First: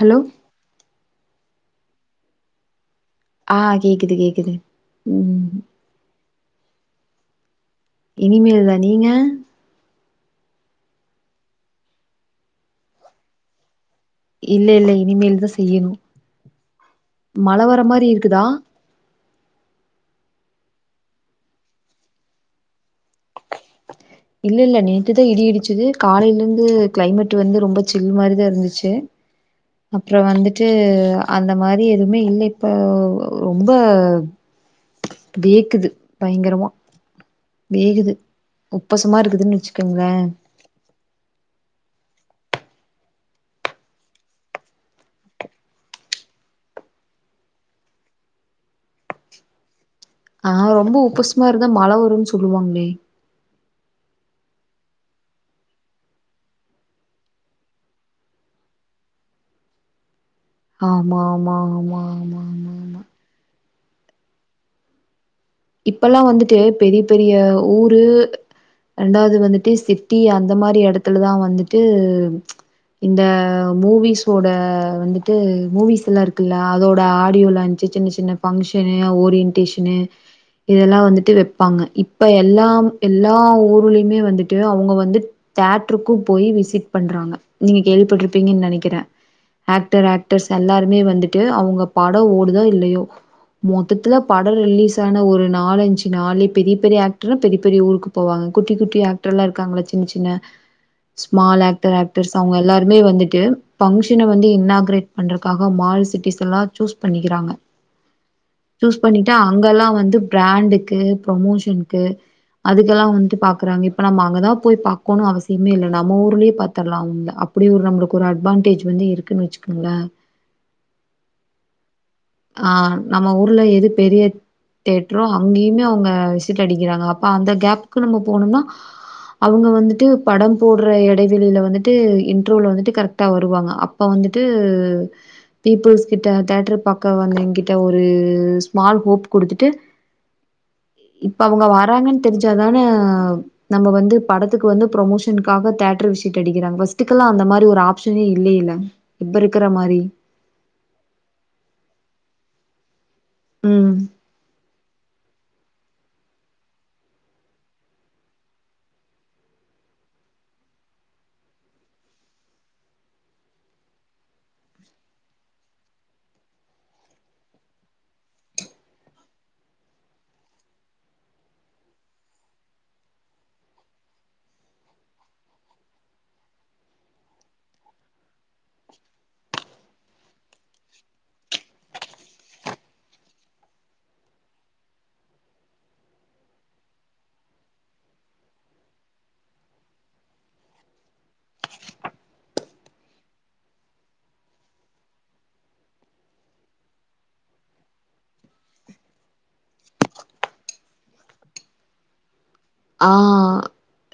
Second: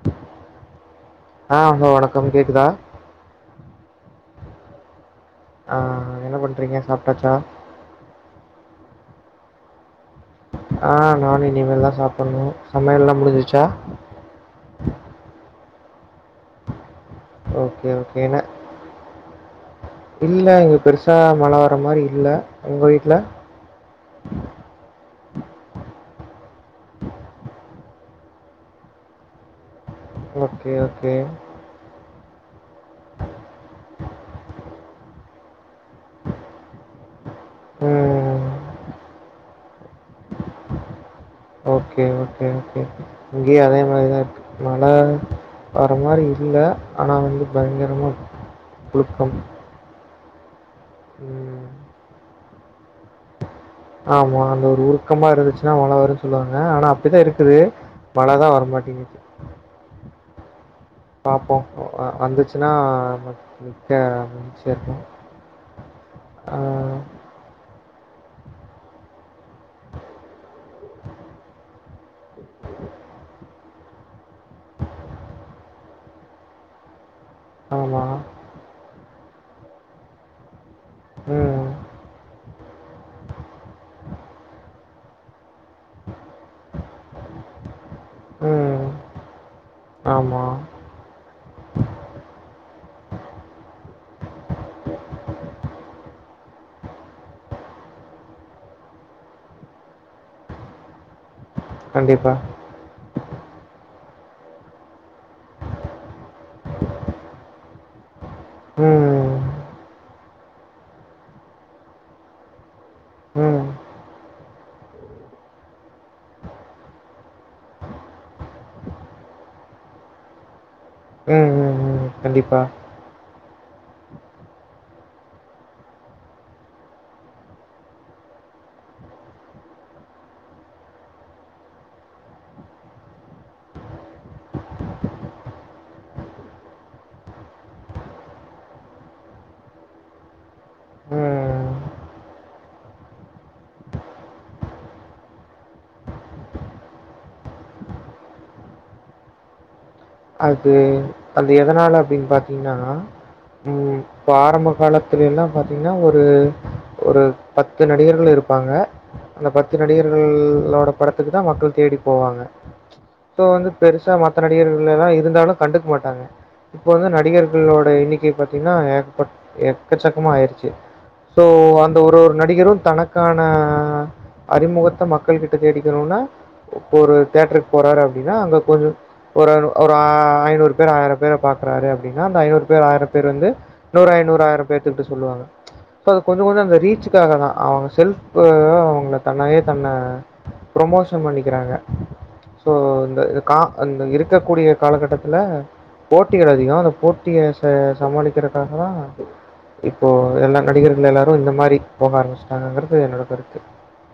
Hello ஆ hello வணக்கம் கேக்குதா ஆ கேக்குது கேக்குது ம் அ என்ன பண்றீங்க சாப்டாச்சா இனிமேல் தான் நீங்க ஆ நானும் இனிமேல் தான் சாப்படணும் சமையல் எல்லாம் முடிஞ்சுச்சா இல்ல இல்ல இனிமேல் தான் செய்யணும் மழ வர ஓகே மாரி இருக்குதா இல்ல இங்க பெருசா மழ வர்ற மாரி இல்ல உங்க வீட்ல இல்ல இல்ல நேத்து தான் இடி இடிச்சுது காலையில இருந்து கிளைமேட் வந்து ரொம்ப சில் மாதிரிதான் இருந்துச்சு அப்புறம் வந்துட்டு ஓகே ஓகே அந்த மாதிரி எதுவுமே இல்ல இப்ப ரொம்ப வேக்குது பயங்கரமா வேகுது ம் உப்பசமா இருக்குதுன்னு வெச்சுக்கங்களேன் ஓகே ஓகே ஓகே இங்கயும் அதே மாதிரிதான் இருக்கு மழ வர மாதிரி இல்ல ஆனா வந்து பயங்கரமா புழுக்கம் ஆ ரொம்ப உப்பசமா இருந்தா மழ வரும்ன்னு சொல்லுவாங்களே ஆமா அந்த ஒரு உருக்கமா இருந்துச்சுன்னா மழ வரும்ன்னு சொல்லுவாங்க ஆனா அப்படித்தான் இருக்குது மழ தான் வர மாட்டீங்குது ஆமா ஆமா பாப்போம் ஆமா ஆமா ஆமா வந்துச்சுன்னா ஆமா [inaudible] இப்பல்லாம் ஆ, வந்துட்டு பெரிய பெரிய ஊரு ரெண்டாவது வந்து சிட்டி அந்த மாதிரி இடத்துலதான் வந்துட்டு இந்த மூவிஸ்சோட வந்துட்டு மூவிஸ் எல்லாம் இரு க்குள்ள அதோட ஆடியோ லாஞ்ச் ஆமா. சின்ன சின்ன ஃபங்ஷனு ஓரியன்டேஷனு இதெல்லாம் வந்துட்டு ம். வெப்பாங்க இப்ப எல்லாம் எல்லா ஊர்லையுமே வந்துட்டு அவங்க வந்து தேட்டருக்கும் போய் விசிட் பண்றாங்க நீங்க கேள்விப்பட்டிருப்பீங்கன்னு ம். நெனைக்கிறேன் ஆக்டர் ஆமா. ஆக்டர்ஸ் எல்லாருமே வந்து ட்டு அவங்க படம் ஓடுதோ இல்லையோ மொத்தத்துல படம் ரிலீஸ் ஆன ஒரு நாலஞ்சு நாளே பெரிய பெரிய ஆக்டர் பெரிய பெரிய ஊருக்கு போவாங்க குட்டி குட்டி ஆக்டர் எல்லாம் இருக்காங்கள சின்ன சின்ன சுமால் ஆக் டர் கண்டிப்பா. ஆக்டர்ஸ் அவங்க எல்லாருமே வந்துட்டு பஃங்ஷன வந்து இன்னாகரேட் பண்றக்காக மால் சிட்டிஸ் எல்லா சூஸ் பண்ணிக்கிறாங்க சூஸ் பண்ணிட்டு ம். அங்க எல்லாம் வந்து பிராண்டுக்கு ப்ரமோஷனுக்கு அதுக்கெல்லாம் வந்துட்டு ம். ம். பாக்குறாங்க இப்ப நம்ம அங்கதான் போய் பா கனும் அவசியமே இல்ல நம்ம ஊர்லயே பார்த்துரலாம் அப்பிடி ஒரு நம்மளுக்கு ஒரு அட்வான்டேஜ் வந்து இருக்குன்னு வெச்சுகங்களேன் உம் ம் கண்டிப்பா. ஆ நம்ம ஊர்ல எது பெரிய தேட்ரோ அங்கயுமே அவங்க விசிட் அடிக்கறாங்க அப்ப அந்த கேப்புக்கு நம்ம போனும்னா அவங்க வந்துட்டு படம் போடுற இடைவெளியில வந்துட்டு இன்ட்ரோவல வந்துட்டு கரெக்டா வருவாங்க அப் ப வந்துட்டு பீப்புள்ஸ் கிட்ட தேட்டரு பா அக்கா வந்து என்கிட்ட ஒரு ஸ்மால் ஹோப் குடுத்துட்டு இப்ப அவங்க ம். வராங்கன்னு தெரிஞ்சாதான நம்ம வந்து படத்துக்கு வந்து ப்ரமோஷனுக்காக தேட்டரு விசிட்டு அடிக்கிறாங்க பர்ஸ்ட்டுக்கெல்லாம் அந்த மாதிரி ஒரு ஆப்ஷனே இல்லைங்க இப்ப இருக்குற மாதிரி அது அது எதனால அப்படின்னு பார்த்தீங்கன்னா ம் இப்ப ஆரம்ப காலத்துல எல்லாம் பாத்தீங்கன்னா ஒரு ஒரு பத்து நடிகர்கள் இருப்பாங்க அந்த பத்து நடிகர்களோட படத்துக்கு தான் மக்கள் தேடி போவாங்க இப்போ வந்து பெருசா மத்த நடிகர்கள் எல்லாம் இருந்தாலும் கண்டுக்க மாட்டாங்க இப்ப வந்து நடிகர்களோட எண்ணிக்கை பாத்தீங்கன்னா எக்க எக்கச்சக்கமா ஆயிடுச்சு சோ அந்த ஒரு ஒரு நடிகரு தனக்கான அறிமுகத்த மக்கள் கிட்ட தேடிக்கணுன்னா இப்ப ஒரு தேட்டருக்கு போறாரு அப்டின்னா அங்க கொஞ்சோ ஒரு ஒரு ஆ ஐநூறு பேர் ஆயிர பேர பாக்குறாரு அப்டின்னா அந்த ஐநூறு பேர் ஆயிரம் பேர் வந்து இன்னொரு ஐநூரு ஆயிரோ பேத்துக்கிட்ட சொல்லுவாங்க அது கொஞ்சோ கொஞ்சோ அந்த ரீச்சுகாக தா அவங்க ஷெல்ப்பு அவுங்க தன்னையே தன்ன புரொமோஷன் பண்ணிக்கிறாங்க சோ இந்த இது கா அந்த இருக் இருக்கக் கூடிய காலகட்டத்துல போட்டிகள் அதிகோ அந்த போட்டிய ச சமாளிக்கிறதுக்காக தா இப்போ எல்லா நடிகர்கள் எல்லாரு இந்த மாரி போக ஆரம்பிச்சுட்டாகங்குறது என்னோட கருத்து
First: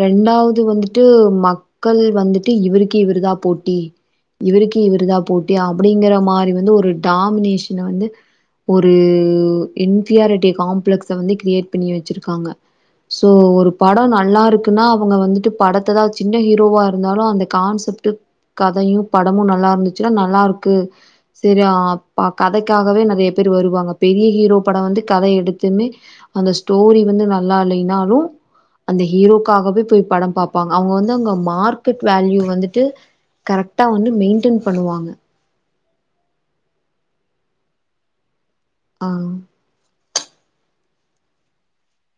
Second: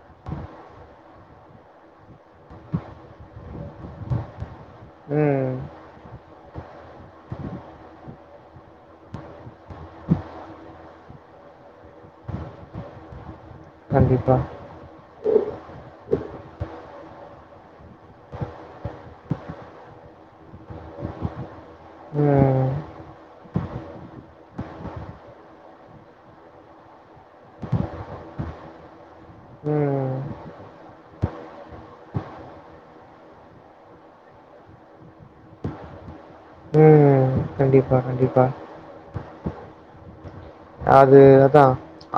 ரெண்டாவது வந்துட்டு மக்கள் வந்துட்டு இவருக்கே இவரு தா போட்டி இவருக்கு இவரு தா ம். போட்டி ஆம் அப்டிங்குற மாரி வந்து ஒரு டாமினேஷன வந்து ஒரு இன்பிரியாரிட்டி காம்ப்ளக்ஸ்ஸ வந்து கிரியேட் பண்ணி வச்சிருக்காங்க சோ ஒரு படோ கண்டிப்பா. நல்லாருக்கு னா அவுங்க வந்துட்டு படத்ததா சின்ன ஹீரோவா இருந்தாலு அந்த கான்செப்ட்டு கதையு படமு நல்லா இருந்துச்சுன்னா நல்லா இருக்கு செரியா பா கதைக் ம். க்காகவே நெறைய பேர் வருவாங்க பெரிய ஹீரோ படோ வந்து கதைய எடுத்துமே அந்த ஸ்டோரி வந்து நல்லா இல்லைனாலு அந்த ஹீரோக்காகவே போய் ம். படம் பாப் பாங்க அவுங்க வந்துங்க மார்கெட் வேல்யூவ வந்துட்டு கரெட்டா வந்து மெயின்ட்டன் பண்ணுவாங்க ம் ம் கண்டிப்பா கண்டிப்பா ஆ அது அதா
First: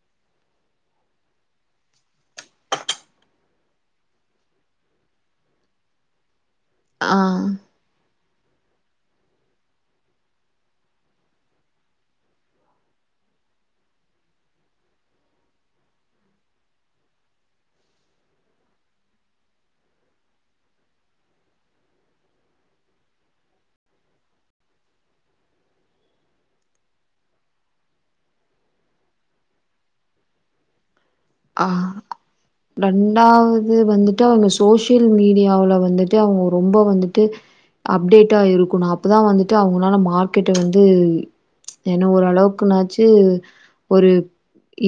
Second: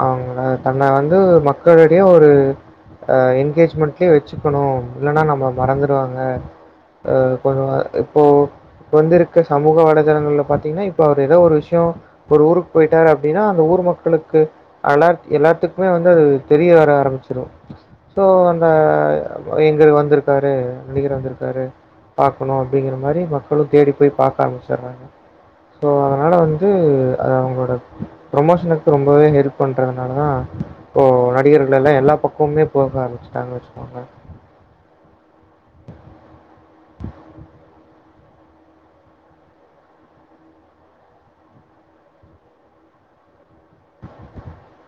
அவுங்க தன்ன வந்து மக்களிடையே ஒரு அ என்கேஜ்மெண்ட்லயே வச்சுக்கணு இல்லன்னா நம்மள மறந்துருவாங்க அ ஆ கொஞ்சோ இத் இப்போ வந்துருக்க சமூக வலைதளங்கள்ல பாத்தீங்கன்னா இப்ப அவர் எதோ ஒரு விஷ்யோ ஒரு ஊருக்கு பொயிட்டாரு அப் அப்டின்னா அந்த ஊர் மக்களுக்கு அலாட் எல்லாத்துக்குமே வந்து அது தெரிய வர ஆரம்பிச்சிரு சோ அந்த எங்கள் வந்துருக்காரு நடிகர் வந்துருக்காரு பாக்கணு அப்டிங்கிற மாரி மக்களு தேடி போய் பாக்க ஆரம்பிச்சுறாங்க சோ அதுனால வந்து அது அவுங்களோட ப்ரொமோஷனுக்கு ரொம்பவே ஹெல்ப் பண்றதுனால தா இப்போ நடிகர் ஆ வீட்லெல்லா எல்லா பக்கமுமே போக ஆரம்பச்சுட்டாங்க வச்சுக்கோங்க வந்துட்டு அவங்க சோசியல் மீடியாவுல வந்துட்டு அவுங்க ரொம்ப வந்துட்டு அப்டேட்டா இருக்கனு அப் அப்பதா வந்துட்டு அவுங்களால மார்க்கெட்ட வந்து ஏன்னா ஒரு அளவுக்குனாச்சு ஒரு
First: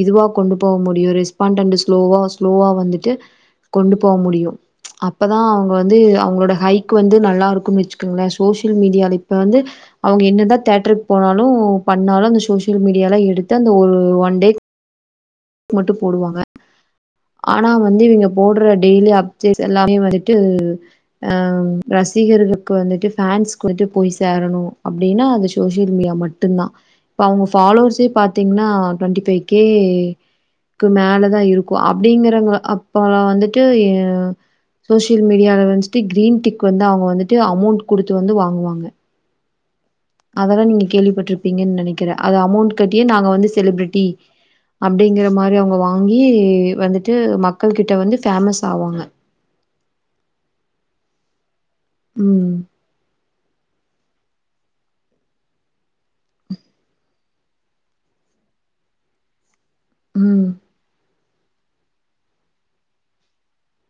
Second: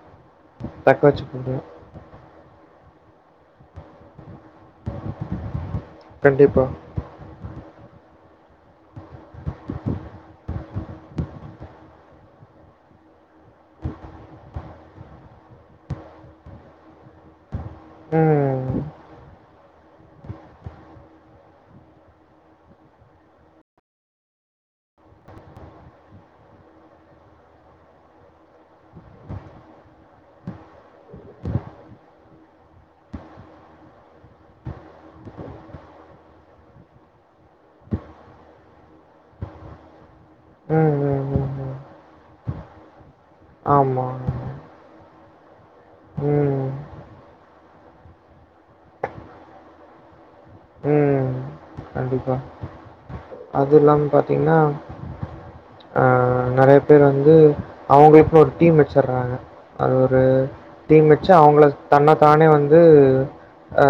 இதுவா கொண்டு போக தக்க முடியு வச்சுக்க ரெஸ்ட் முடியும். ன்டு ஸ்லோவா ஸ்லோவா வந்துட்டு கொண்டு போக முடியும் அப்பதா அவுங்க வந்து அவுங்களோட கண்டிப்பா. ஹைக் வந்து நல்லா இருக்கு வச்சுக்கங்ளே சோசியல் மீடியா இப்ப வந்து அவுங்க என்னதா தேட்ருக்கு போனாலு பண்ணாலு அந்த சோசியல் மீடியால எடுத்து அந்த ஒரு ஒன் டே மட்டு போடுவாங்க ஆனா வந்து இவுங்க ம். போட்ற டெய்லி அப் டேட்டு எல்லாமே வந்துட்டு ஆ ரசிகர்களுக்கு வந்துட்டு ஃபேன்ஸ்க்கு கொண்டுட்டு போய் சேரணு அப்டின்னா அது சோசியல் மீடியா மட் ட்டுந்தா இப்ப அவுங்க பாலோவர்ஷே பாத்தீங்கன்னா டொன்டி ஃபைவ் கே க்கு மேலதா இருக்கு அப்டிங்கிறவுங்க அப்ப வந்துட்டு எ சோசியல் மீடியால வந்துட்டு க்ரீன் டிக் வந்து அவுங்க வந்துட்டு அமௌண்ட் குடுத்து வந்து வாங்குவாங்க அதல்லா நீங்க ம், ம், ம், கேள்விப்பட்ருப்பீங்கன் ம். நெனைக்கிறே அது அமௌண்ட் கட்டியே நாங்க வந்து செலிப்ரிட்டி ஆமா. அப்டிங்குற மாரி அவங்க வாங்கி ம், வந்துட்டு மக்கள்கிட்ட வந்து ஃபேமஸ் ஆவாங்க ம் கண்டிப்பா ம் அதுல்லாம பாத்தீங்கன்னா அ நறைய பேர் வந்து அவங்களுக்குனு ஒரு டீம் வெச்சிடுறாங்க அது ஒரு ம் டீம் வெ ச்சா அவங்கள தன்ன தானே வந்து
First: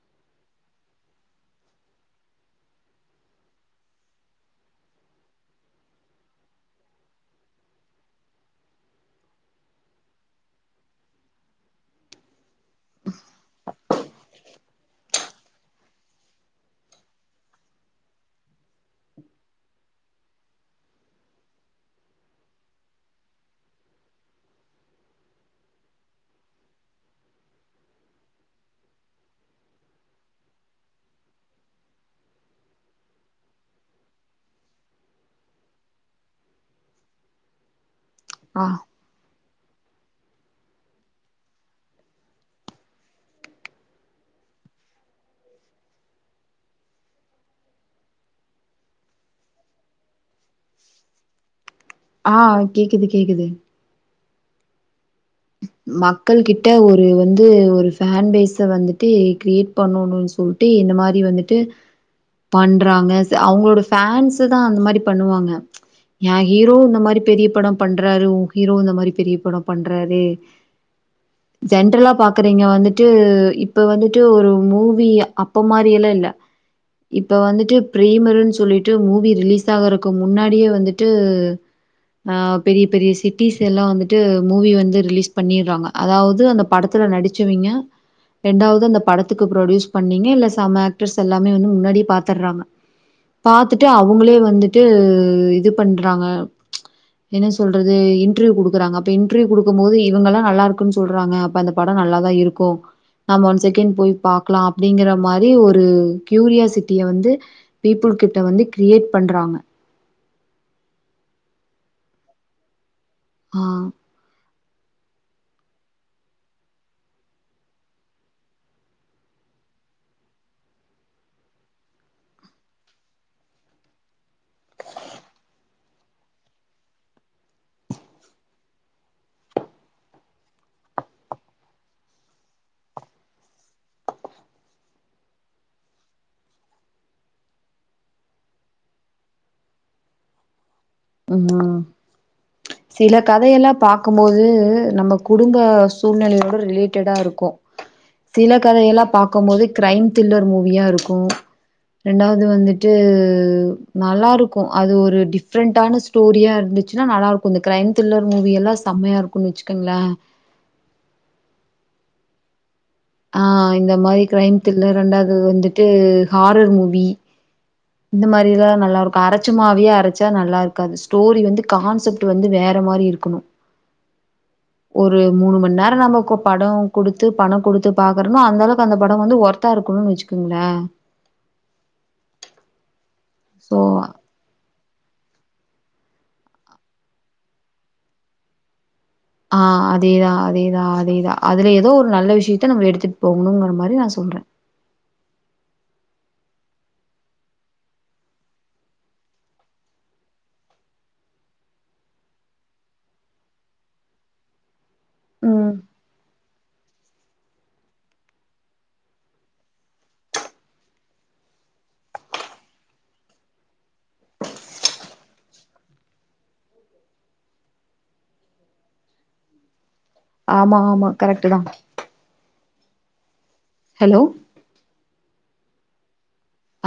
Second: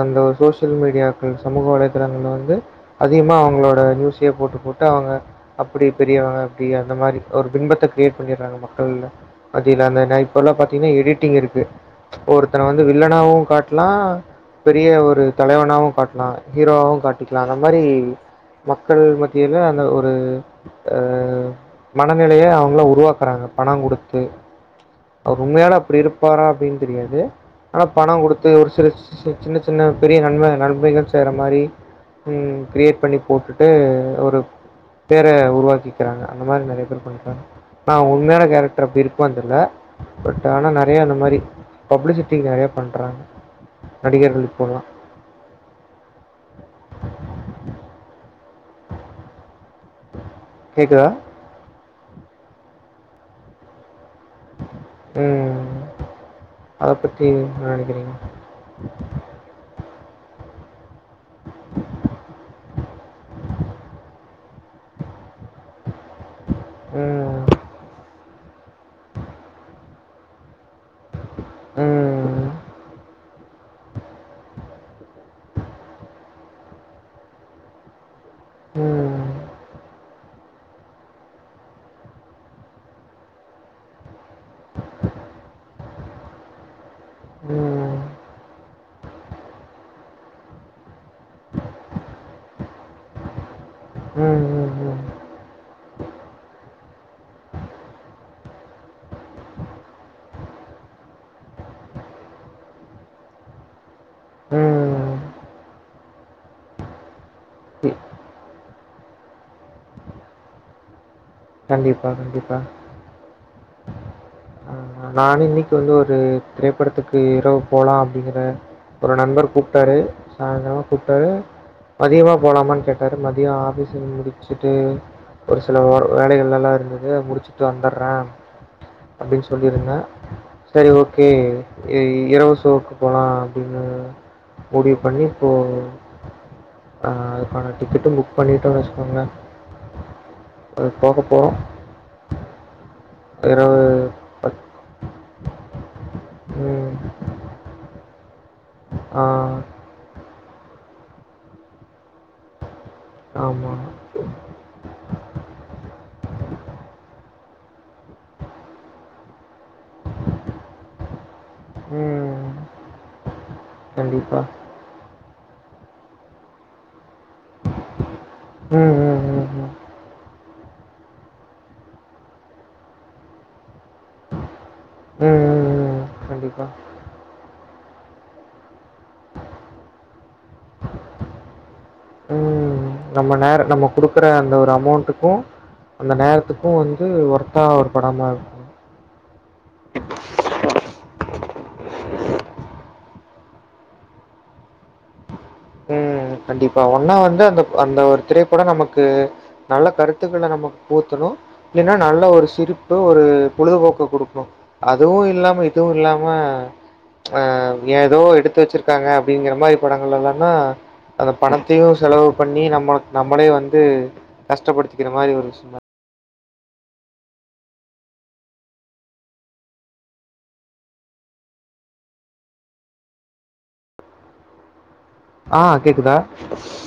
அந்த ஒரு சோசியல் மீடியா சமூக வலைதளங்கள்ல வந்து அதிகமா அவங்களோட நியூஸே போட்டு போட்டு அவங்க அப்டி பெரியவங்க அப்டி அந்த மாரி ஒரு பின்பத்த கிரியேட் பண்ணிடுறாங்க மக்கள்ள அது இல்லாம ந இப்ப எல்லா பாத்தீங்கன்னா எடிட்டிங் இருக்கு இப்பொ ஒருத்தன வந்து வில்லனாவு காட்லா பெரிய ஒரு தலைவனாவு காட் லா ஹீரோவவு காட்டிக்கிலா அந்த மாரி மக்கள் மத்தியில அந்த ஒரு ஆ மனநிலைய அவங்களா உருவாக்குறாங்க பண குடுத்து அவர் உண்மையாவே அப்டி இருப்பாரா அப்டின்னு தெரியாது ஆனா பண கொடுத்து ஒரு சில ச் சின்ன சின்ன பெரிய நன்ம நன்மைகள் செய்ற மாரி ம் கிரியேட் பண்ணி போட்டுட்டு ஒரு பேர உருவாக்கிக்கிறாங்க அந்த மாரி நறைய பேர் பண்றாங்க அனா உண்மையான ஆ கேரக்டர் அப்டி இரு க்குமானு தெரில பட் ஆனா நெறையா அந்த மாரி பப்ளிசிட்டிக்கு நெறைய பண்றாங்க நடிகர்கள் இப்பலா கேக்குதா ஆ கேக்குது கேக்குது ம் மக்கள் கிட்ட அதை ஒரு பற்றி வந்து என்ன ஒரு நினைக்கிறீங்க ஃபேன் பேஸ வந்துட் டு கிரியேட் பண்ணுனு சொல்லிட்டு இந்த மாரி வந்துட் டு பண்றாங்க ச் அவுங்களோட ஃபேன்ஸெ தா அந்த மாரி பண்ணுவாங்க ஏ ஹீரோ இந்த மாரி ம் பெரிய படொ பண்றாரு உ ஹீரோ இந்த மாரி பெரிய படொ பண்றாரு ஜென்ரலா ம் பாக்றீங்க வந்துட்டு இப்ப வந்துட்டு ஒரு மூவி அப்ப மாரி எல்லா இல்ல இப்ப வந்துட்டு பிரெமருன் சொல்லிட்டு ம் மூவி ரிலீஸ் ஆகுற க்கு முன்னாடியே வந்துட்டு அ பெரிய பெரிய சி ட்டீஸ் எல்லா வந்துட்டு மூவி வந்து ரிலீஸ் பண்ணிறாங்க அதாவது அந்த படத்துல ம் நடிச்சவங்க ம் ரெண்டாவது அந்த படத்துக்கு ப்ரொடியூஸ் பண்ணீங்க இல்ல சம ஆக்டர்ஸ் எல்லாமே வந்து முன்னாடி பாத்துட்றாங்க பாத்துட்டு அவுங்களே ம் வந்துட்டு ம் இது பண்றாங்க என்ன சொல்றது இன்ட்ரிவியூ குடுக்குறாங்க அப்ப இன்ட்ரிவியூ குடுக்கும் போது என் இவுங்கல்லா நல்லா இருக்குன் சொல்றாங்க அப்ப அந்த பட நல்லாதா இருக்கு நம் ஒன் செகண்ட் போய் பாக்குலா அப்டிங்குற ம் மாரி ஒரு க்யூரியாசிட்டிய வந்து பீப்புள் கிட்ட வந்து கிரியேட் பண்றாங்க கண்டிப்பா கண்டிப்பா ஆ ஆ நானு இன்னைக்கு வந்து ஒரு திரைப்படத்துக்கு இரவு போலா அப்டிங்குற ஒரு நண்பர் கூப்டாரு சாய்ந்துரோ கூப்டாரு மதியமா போலாமான் கேட்டாரு மதிய ஆஃபீஸ முடிச்சுட்டு ஒரு சில ஒர் வேலைகள்லல்லா இருந்தது அது முடிச்சுட்டு வந்துறே அப்டின்னு சொல்லிருந்தே சரி ஓகே இ இரவு சோக்கு போலா அப்டின்னு முடிவு பண்ணி இப்போ ஆ அதுக்கான டிக்கெட்டு புக் பண்ணிட்டோ வெச்கோங்களே அது போக போலா ம் சில கதயெல்லா பாக் கும்போது பத் நம்ம குடும்ப சூழ்நிலையோட ம். ரிலேட்டடா இருக்கு சில கதயெல்லா ஆ பாக்கும் போது கிரைம் திரில்லர் மூவியா இருக்கு ரெண்டாவது வந்து டு ஆமா. நல்லா இருக்கு அது ஒரு டிஃப்ரெண் டான ஸ்டோரியா இருந்துசுனா நல்லாருக்கு இந்த கிரைம் த்ரில்லர் மூவியெல்லா செமையா இருக்குனு வச்சுக்கங்ளே ம் ஆ இந்த மாரி கண்டிப்பா. க்ரைம் த்ரில்லர் ரெண்டாவது வந்துட்டு ஹாரர் மூவி இந்த மாரி லா ம், நல்லா இருக்கு ம், அர ம், ம். சும்மாவே அரச்சா நல்லா இருக்காது ஸ்டோரி வந்து கான்சப்ட் வந்து வேற மாரி இருக்கணு ஒரு ம், மூணு ம், மண்நேர ம். நமக்கு கண்டிப்பா. பட குடுத்து பண குடுத்து பாக்றேனா அந்த அளவு ப அந்த பட வந்து ஒர்த்தா இருக்கணு வச்சுக்கோங்ளே ம் நம்ம நேர நம்ம சோ குடுக்க ப அந்த ஒரு அமௌண்ட்டுக்கு அந்த நேரத்துக்கு வந்து ஒர்த்தா ஒரு படமா ஆ அதேதா அதேதா அதேதா அதுல ஏதோ ஒரு நல்ல விஷயத்த நம்ம எடுத்துட் போகணுங்ற மாரி நா சொல்றே ம் கண்டிப்பா ஒன்னா வந்து அந்த அந்த ஒரு திரைப்பட நமக்கு நல்ல கருத்துகள நம்ம பூத்தணு இல்லன்னா நல்ல ஒரு சிரிப்பு ஒரு பொழுதுபோக்க குடுக்கும் அதுவு இல்லாம ம். இதுவு இல்லாம அ ஏதோ எடுத்து வச்ருக்காங்க அப்டிங்ற மாரி படங்கள் எல்லா னா அந்த பணத்தையு செலவு பண்ணி நம்ம நம்மளே வந்து கஷ்டப்படுத்திக்கிற மாரி ஒரு விஷயமா ஆமா ஆமா கரெக்ட் தா ஹலோ ஆ கேக்குதா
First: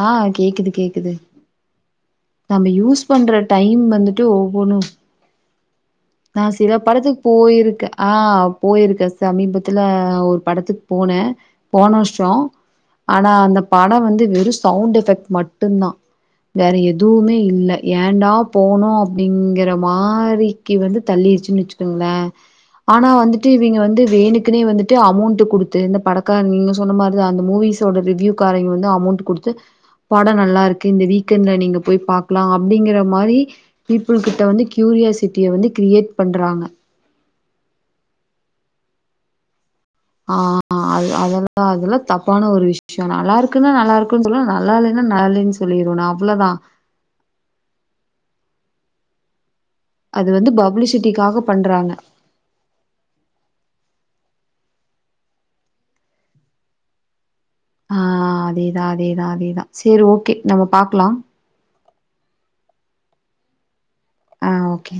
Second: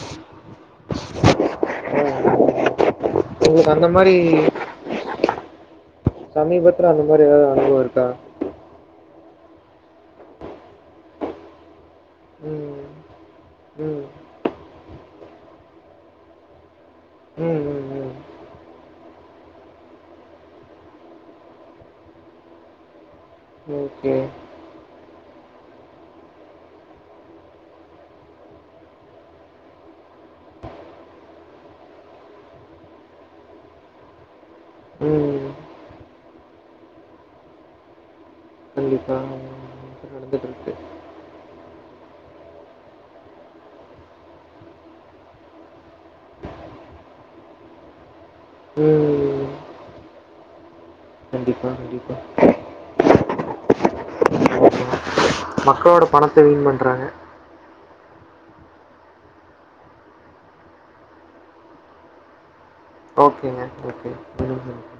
ஆ கேக்குது கேக்குது நம்ம யூஸ் பண்ற உங்களுக்கு டைம் அந்த மாரி வந்துட்டு ஒவ்வொணு நா சில சமீபத்துல அந்த படத்து மாரி ஏதாவது அனுபவம் போயிருக்கே இருக்கா? ஆ போயிருக்க சமீபத்துல ஒரு படத்துக்கு போனே போன வருஷ ப்ற ம். ஆனா அந்த பட ம். வந்து வெறு சவுண்ட் எஃபெக்ட் மட்டு தா வேற எ துவுமே ம். இல்ல ம். ம். ஏண்டா போனோ அப்படிங்கற மாரிக்கு வந்து தள்ளிருச்ன் வச்சுக்கோங்ளேன் ஆனா வந்து டு இவுங்க வந்து ஓகே. வேணு த்னி வந்துட்டு அமௌண்ட் குடுத்து இந்த படக்க நீங்க சொன்ன மாதிரி தா அந்த மூவிஸோட ரிவ்யு காரங்க வந்து அமௌண்ட் குடுத்து படம் நல்லா இருக்கு இந்த வீக் எண்டுல நீங்க போய் பாக்லா அப்படிங்கிற மாரி பீப்புள்கிட்ட வந்து ம். கியூரியாசிட்டிய வந்து கிரியேட் பண்றாங்க கண்டிப்பா ஆ நடந்துட்டு இருக்கு. அ அதெல்லா அதெல்லா தப்பான ஒரு விஷய நல்லா இருக்குன்ன நல்லா இருக்கு சொல்ல நல்லா இல்லனா நல்லனு சொல்லிருவ நா அவ்ளோதா ம் அது வந்து பப்ளிஷ் கண்டிப்பா கண்டிப்பா மக்களோட பணத்தை வீண் பண்றாங்க ஆ அதேதா அதேதா அதேதா செரி ஓகே நம்ம பாக்லா ஓகேங்க ஓகே ஆ ஓகே